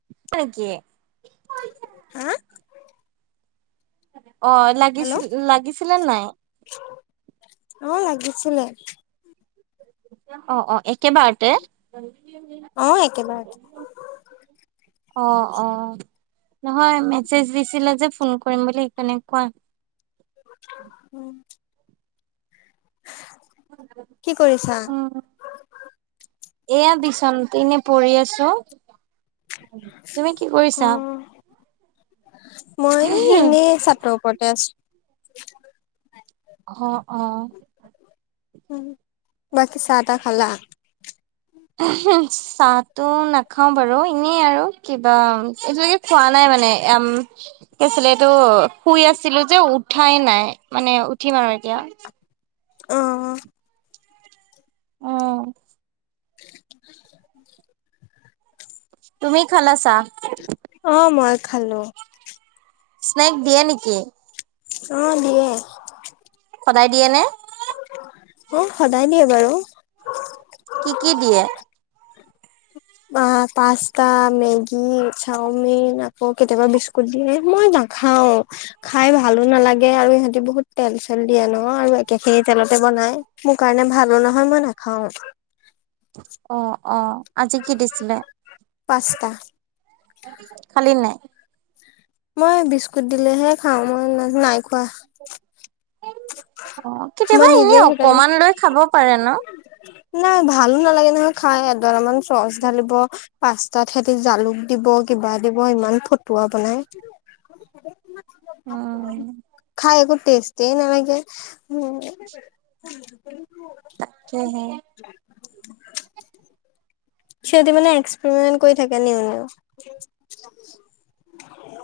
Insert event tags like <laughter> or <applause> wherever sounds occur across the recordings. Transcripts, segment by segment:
<unintelligible> হা? অ', হেল্ল' লাগিছিল লাগিছিলে নে নাই? অ', লাগিছিলে। <inaudible> অ', অ', একেবাৰতে। অ', একেবাৰতে। অ', অ', নহয় মেছেজ দিছিলে যে, ফোন কৰিম বুলি সেইকাৰণে কোৱা। উম। <unintelligible> কি কৰিছা? উম এয়া বিচনাতে এনে পৰি আছো। তুমি কি কৰিছা অ', মই এনে ছাদৰ ওপৰতে আছো। হ, অ'। উম, বাকী চাহ-টাহ খালা? চাহ টো নাখাও বাৰু এনেই আৰু কিবা এতিয়ালৈকে খোৱা নাই মানে এয়্যাম কি আছিলে এইটো, শুই আছিলো যে উঠাই নাই, মানে উঠিম আৰু এতিয়া। অ', অ'। উম। তুমি খালা চাহ? অ', মই খালো। স্নেক দিয়ে নিকি? অ', দিয়ে। সদায় দিয়ে নে? উম, সদায় দিয়ে বাৰু। কি-কি দিয়ে? আ, পাস্তা, মেগী, চাওমিন আকৌ কেতিয়াবা বিস্কুট দিয়ে, মই না খাওঁ। খাই ভালো নালাগে আৰু সিহঁতি বহুত তেল-চেল দিয়ে ন' আৰু একে খিনি তেলতে বনাই। মোৰ কাৰণে ভালো নহয়, মই নাখাও। অ', অ', আজি কি দিছিলে? পাস্তা খালি নাই? মই বিস্কুত দিলেহে খাও মই না-নাই খোৱা। অ', কেতিয়াবা মই এনে নিজে সেইকাৰণে অকমান লৈ খাব পাৰে ন'! নাই ভালো নালাগে নহয় খাই এডলামান চচ ঢালিব, পাস্তাত সিহেতি জালুক দিব কিবা দিব ইমান ফটুৱা বনাই। উম, খাই একো টেষ্টে নালাগে। উম <unintelligible> তাকেহে। সিহঁতি মানে এক্সপেৰিমেট কৰি থাকে নিও-নিও। <unintelligible>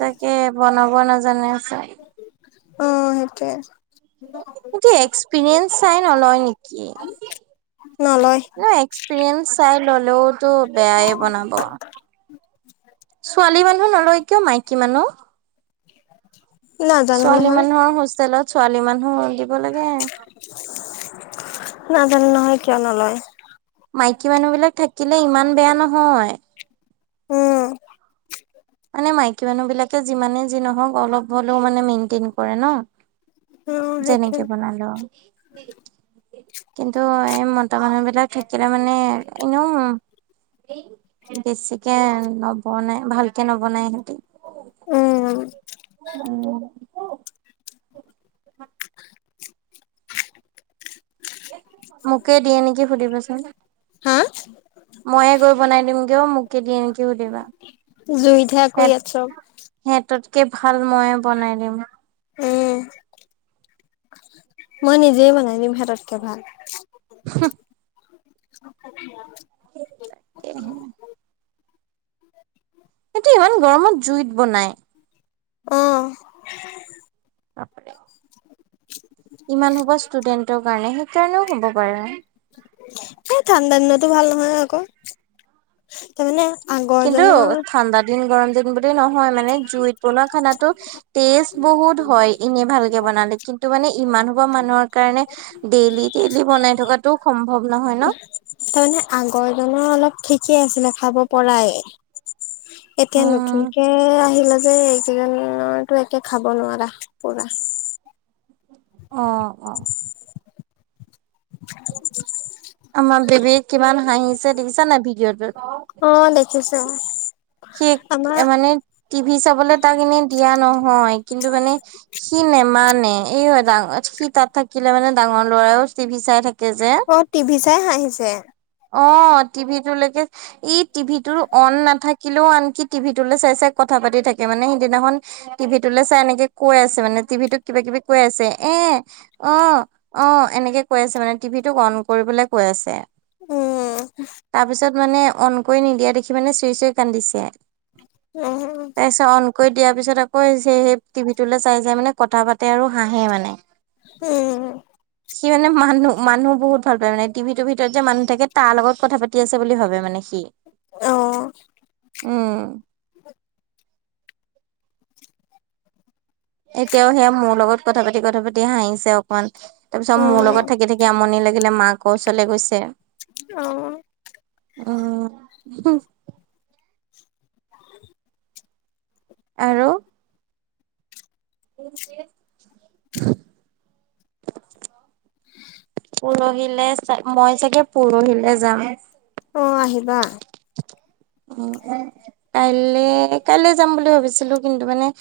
তাকে বনাব নাজানে চাই। উম, সেটোৱে। সিহঁতে এক্সপৰিয়েঞ্চ চাই নলয় নিকি, নলয় ন'এক্স পিৰিয়েঞ্চ চাই ল'লেওঁতো বেয়াই বনাব। ছোৱালী মানুহ নলয় কিয়, মাইকী মানুহ। নাজানো ছোৱালী নহয় মানুহৰ হোষ্টেলত ছোৱালী মানুহ দিব লাগে। নাজানো নহয় কিয় নলয়। মাইকী মানুহ বিলাক থাকিলে ইমান বেয়া নহয়। উম। মানে মাইকী মানুহ বিলাকে যিমানে যি নহওঁক, অলপ হলেও মানে মেইনটেইন কৰে ন' উম সেইটোৱে যেনেকে বনালেওঁ। কিন্তু এই মতা মানুহ বিলাক থাকিলে মানে, এনেওঁ বেছিকে নবনাই ভাল কে নবনাই নিকি, উম উম। মোকেই দিয়ে নিকি সুধিবাচোন। হা মইয়ে গৈ বনাই দিমগে, অ' মোকে দিয়ে নিকি সুধিবা। জুইতহে আকৌ ইয়াত চব সিহঁতকে ভাল ময়ে বনাই দিম। উম। মই নিজেই বনাই দিম সেততঁকে ভাল। <unintelligible> <inaudible> তাকেহে। সিহঁতে ইমান গৰমত জুইত বনাই। অ'। বাপৰে। ইমান খোপা ষ্টুডেন্টৰ কাৰণে, সেই কাৰণেওঁ হ'ব পাৰে। এ, ঠাণ্ডা দিনতো ভাল নহয় আকৌ তাৰমানে কিন্তু আগৰজনৰ ঠাণ্ডা দিন গৰম দিন বুলি নহ'য় মানে জুইত বনোৱা খানাতো টেষ্ট বহুত হ'য় এনে ভালকে বনালে, কিন্তু মানে ইমান খোপা মানুহৰ কাৰণে ডেইলি, ডেইলি বনাই থকাতটো সম্ভৱ নহয় ন। তাৰমানে আগৰ জনৰ অলপ ঠিকে আছিলে খাব পৰায়ে এতিয়া উম নতুনকে আহিলে যে এইকেইজতো একে খাব নোৱাৰা পোৰা। অ', অ'। <inaudible> আমাৰ বেবীক কিমান হাঁহিছে, দেখিছা নাই ভিডিঅ'ত? অ', দেখিছো। সে, আমাৰ মানে টিভি চাবলে তাক এনেই দিয়া নহয়, কিন্তু মানে সি নেমানে, এই ও এটা সি তাত থাকিলে মানে ডাঙৰ ল'ৰাও টিভি চাই থাকে। কেজে- অ টিভি চাই হাঁহিছে? অঁ টিভি তোলৈকে- ই টিভি টো অন নাথাকিলেও আনকি টিভি লৈ চাই-চাই কথা পাতি থাকে, মানে সেইদিনাখন- টিভি তলৈ চাই এনেকে কৈ আছে মানে টিভিটোক কিবা কিবি কৈ আছে এ- অঁ, অঁ এনেকে কৈ আছে মানে টিভিটোক অন কৰিবলৈ কৈ আছে। ওমমম তাৰপিছত মানে অন কৰি নিদিয়া দেখি মানে চুই-চুই কান্দিছে। উম এ চন- কৈ দিয়াৰ পিছত আকৌ যে সেই টিভি লৈ চাই চাই মানে কথা পাতে আৰু হাঁহে মানে। উমঁ উমঁ! সি মানে মানুহ-মানুহ বহুত ভাল পায় মানে টিভি টোৰ ভিতৰত যে মানু তাকে তাৰ লগত কথা পাতি আছে বুলি ভাবে মানে সি, অ উমঁ' এতিয়াও সেয়া মোৰ লগত কথা পাতি, কথা পাতি হাঁহিছে অকনমান, তাৰ পিছত মোৰ উম লগত থাকি থাকি আমনি লাগি। লে মাকৰ ওচলে গৈছে। অঁ! উমঁ! হো <unintelligible> আৰু। <inaudible> পৰহিলে, মই চাগে পৰহিলে যাম। অঁ আহিবা। উমঁ কাইলে কাইলে যাম বুলি ভাবিছিলো কিন্তু মানে-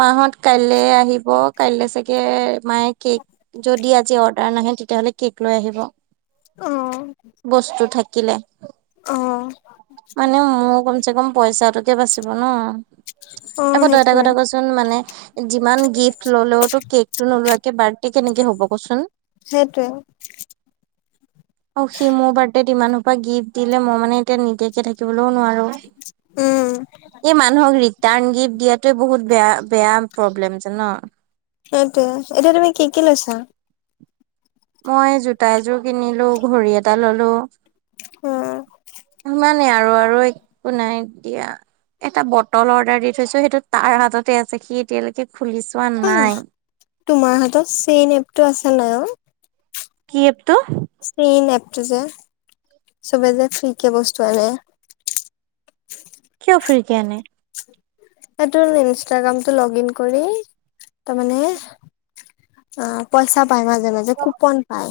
মাহত কাইলৈ আহিব কাইলৈ চাগে- মায়ে কেক, জদি অৰ্ডাৰ নাহে তেতিয়াহলে কেক লৈ আহিব। অ বস্তু থাকিলে। অঁ! মানে মোৰ কমচে-কম পইচাটোকে বাচিব ন, অ আকৌ তই এটা সেইটোৱে কথা ক ছোন। একদম মানে যিমান গিফ্ট ললেওতো কেক টো নোলোৱাকে বাৰ্ডে কেনেকে হ'ব কচোন? সেইটোৱে- অঁ সি মোৰ বাৰ্থডেত ইমানসোপ গিফ্ট দিলে মই মানে এতিয়া নিদিয়াকে থাকিবলৈও নোৱাৰো। উম! এই মানুহক ৰিটাৰ্ণ গিফ্ট দিয়াটোৱে বহুত বেয়া বেয়া প্ৰব্লেম জানঅ! সেইটোয়ে এতিয়া তুমি কি কি লৈছা? মই জোতা এযোৰ কিনিলো ঘড়ী এটা ললো ইমান! উম ইমানে আৰু আৰু আৰু একো নাই দিয়া! এটা বটল অৰ্ডাৰ দি থৈছো সেইটো তাৰ হাততে আছে সি এতিয়ালৈকে খুলি চোৱা আহ নাই! তোমাৰ হাতত চিইন এপটো আছে নাই ঔ- কি এপটো- চিইন এপটো যে চবে যে ফ্ৰীকে বস্তু আনে! কিয় ফ্ৰীকে আনে- এইটোত ইনষ্টাগ্ৰামটো লগ ইন কৰি তাৰমানে- অঁ পইচা পায় মাজে মাজে কুপন পায়!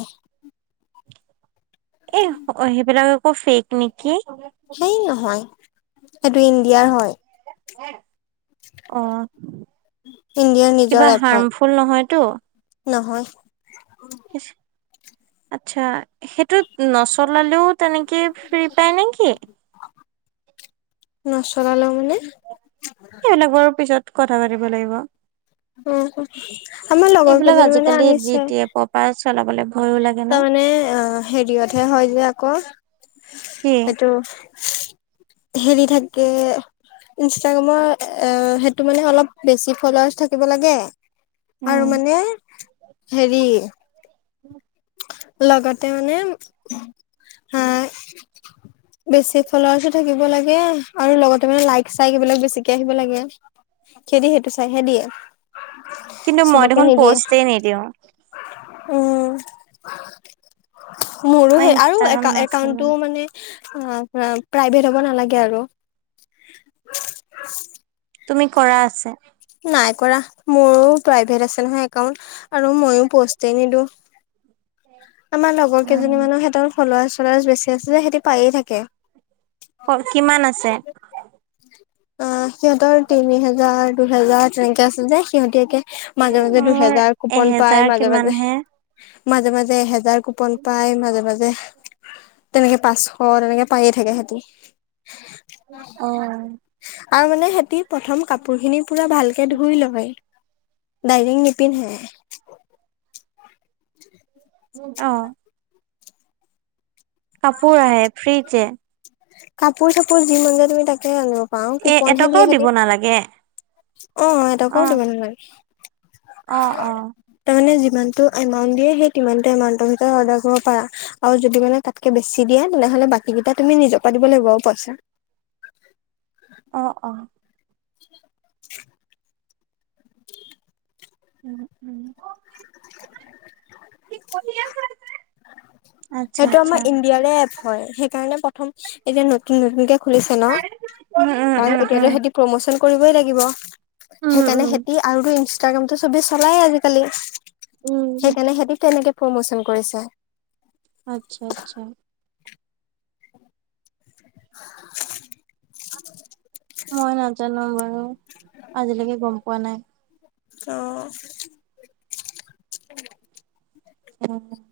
এই অঁ সেইবিলাক আকৌ ফেক নেকি- হেই নহয় সেইটো ইনদিয়াৰ হয়- অহ, ইণ্ডিয়াৰ নিজৰ কিবা এপ হয় হাৰ্মফুল নহয়তো? নহয়। <unintelligible> আচ্ছা, সেইটোত নচলালেও তেনেকৈ ফ্ৰী পায় নেকি? নচলালেও মানে! এ এইবিলাক বাৰু পিছত কথা পাতিব লাগিব। উম', হম' আমাৰ লগৰ কেইজনী মানে আনিছে। <unintelligible> চলাবলৈ ভয়। তাৰমানে অহ, হেৰিয়তহে হয় যে আকৌ, কি এইটো। <unintelligible> হেৰি থাকেগে ইনষ্টাগ্ৰামৰ এ সেইটো মানে অলপ বেছি ফলৱাৰ্চ থাকিব লাগে। উম। আৰু মানে হেৰি উম। লগতে মানে হা <inaudible> বেছি ফলৱাৰ্ছো থাকিব লাগে আৰু লগতে মানে লাইক-চাইক এইবিলাক বেছিকে আহিব লাগে। সিহঁতি সেইটো চাইহে দিয়ে। কিন্তু মই চবকে দেখোন নিদিয়ে পষ্টেই নিদিওঁ। উম। মোৰো মই সেই আৰু ইনষ্টাগ্ৰাম নচলাও। এ-একাউণ্টটোও মানে অ' প্ৰাইভেট হ'ব নালাগে আৰু। তুমি কৰা আছে। নাই কৰা, মোৰো প্ৰাইভেট আছে নহয় একাউণ্ট। আৰু মইয়ো পষ্টেই নিদিওঁ। আমাৰ লগৰ উম কেইজনী মানৰ সিহঁতৰ ফলৱাৰ্চ-চলৱাৰ্চ বেছি আছে যে সিহঁতি পায়ে থাকে। অহ, কিমান আছে? অহ, সিহঁতৰ তিনি হেজাৰ দুহেজাৰ তেনেকে আছে যে সিহঁতি একে মাজে-মাজে মোৰ দুহেজাৰ কুপন পায় এহেজাৰ কিমান মাজে-মাজে, হে মাজে-মাজে এহেজাৰ কুপন পাই মাজে-মাজে। তেনেকে পাঁচশ তেনেকে পায়ে থাকে সিহঁতে। অহ। আৰু মানে সিহঁতি প্ৰথম কাপোৰখিনি পুৰা ভালকে ধুই লয়। ডাইৰেক্ট নিপিন্ধে। <unintelligible> অহ। কাপোৰ আহে ফ্ৰীতে। কাপোৰ চাপোৰ যি মন যায় তুমি তাকে আনিব পাৰা আৰু এ কুপনহে এটকাও দিয়ে দিব সিহঁতে। নালাগে। অহ, এটকাও দিব নালাগে। অহ', অহ'। তাৰমানে যিমানটো এমাউণ্ট দিয়ে, সেই তিমান্তো এমাউণ্টৰ ভিতৰত অৰ্ডাৰ কৰিব পাৰা। আৰু যদি মানে তাতকে বেছি দিয়া তেনেহ'লে বাকী কেইটা তুমি নিজৰ পৰা দিব লাগিব আৰু পইচা। অহ', অহ'। <unintelligible> উম', উম'। অহ, দিপ সি নাই, সি কণী আছেনে? সেইটো আমাৰ ইণ্ডিয়াৰে এপ হয়। সেইকাৰণে প্ৰথম এতিয়া নতুন-নতুনকে খুলিছে নহ, উম, উম, উম, কাৰণ এতিয়াতো সেহতি। উম। প্ৰমোচন কৰিবই লাগিব। সেইকাৰণে উম, সেতি আৰু ইষ্টাগামটো চবে চলায় আজিকালি উম, উম, সেইকাৰণে সিহঁতি তেনেকে প্ৰমোচন কৰিছে। আচ্ছা, আচ্ছা <unintelligible> মই নাজানো বাৰু। আজিলেকে গম পোৱা নাই। অ <unintelligible>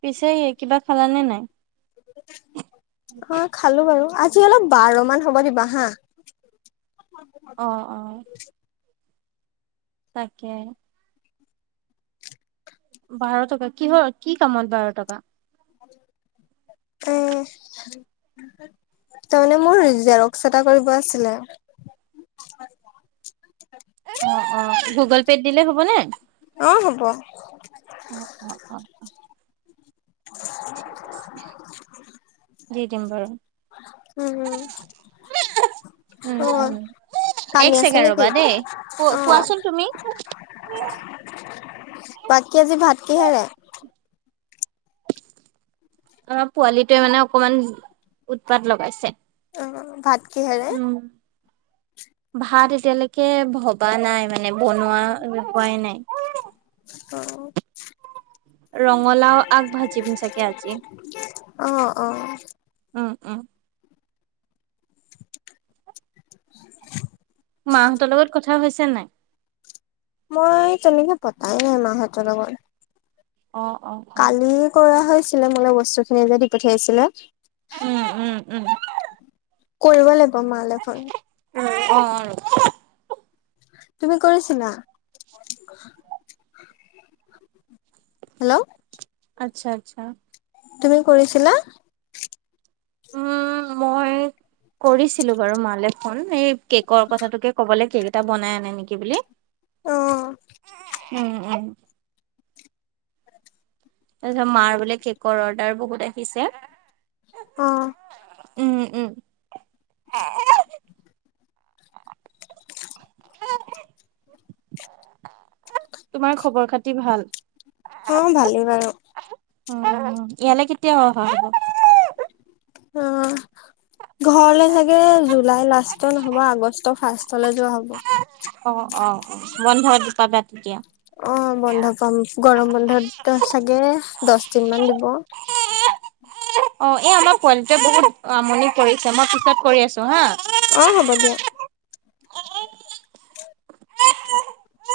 পিছে এই কিবা খালানে নাই। অ খালো বাৰু। আজি অলপ বাৰ মান হ'ব দিবা হা। অ, অ তাকে। বাৰ টকা কিহৰ কি কামত বাৰ টকা। অ তাৰমানে মোৰ জেৰক্স এটা কৰিব আছিলে। অ, অ গুগল পে'ত দিলে হ'বনে। অ, হ'ব অ, অ, অ, অ ঠিক আছে দি দিম বাৰু। উম, উম, অ উম। এক কানি আছে ছেকেণ্ড নে কি ৰ'বা দেই, কো অ কোৱাচোন তুমি? বাকী আজি ভাত কিহেৰে। অহ পোৱালিটোৱে মানে অকমান উৎপাত লগাইছে। অহ, ভাত। কিহেৰে? উম, ভাত এতিয়ালেকে ভবা নাই মানে বনোৱা হোৱাই নাই। অহ, ৰঙালাও আগ ভাজিম চাগে আজি। অ অ উম, উম <unintelligible> মাহঁতৰ লগত কথা হৈছে নাই। মই তেনেকে পতাই নাই মাহঁতৰ লগত। অ, অ অ। কালি কৰা হৈছিলে। মোনে বস্তু খিনি যে দি পঠিয়াইছিলে। উম, উম, উম কৰিব লাগিব মালে ফোন অ, অ ৰব তুমি কৰিছিলা। হেল্ল', আচ্ছা, আচ্ছা তুমি কৰিছিলা। উম মই কৰিছিলো বাৰু মালে ফোন এই কেকৰ কথাটোকে ক'বলে কেক এটা বনাই আনে নেকি বুলি অ উম উম তাৰপিছত মাৰ বোলে কেকৰ অৰ্ডাৰ বহুত আহিছে অ। উম উম, আ এ তোমাৰ খবৰ খাতি ভাল? অ ভালেই বাৰু। উম ইয়ালে কেতিয়া অহা হব‌? অ, ঘৰলে চাগে জুলাই লাষ্টত নহব আগষ্টৰ ফাৰ্ষ চলে যোৱা হ'ব। অ অ অ বন্ধ <unintelligible> তেতিয়া। অ বন্ধ পাম, গৰম বন্ধত চাগে দচদিন মান দিব। অ এই আমাৰ পোৱালীটোৱে বহুত আমনি কৰিছে মই পিছত কৰি আছো হা। অ হ'ব দিয়া। <unintelligible>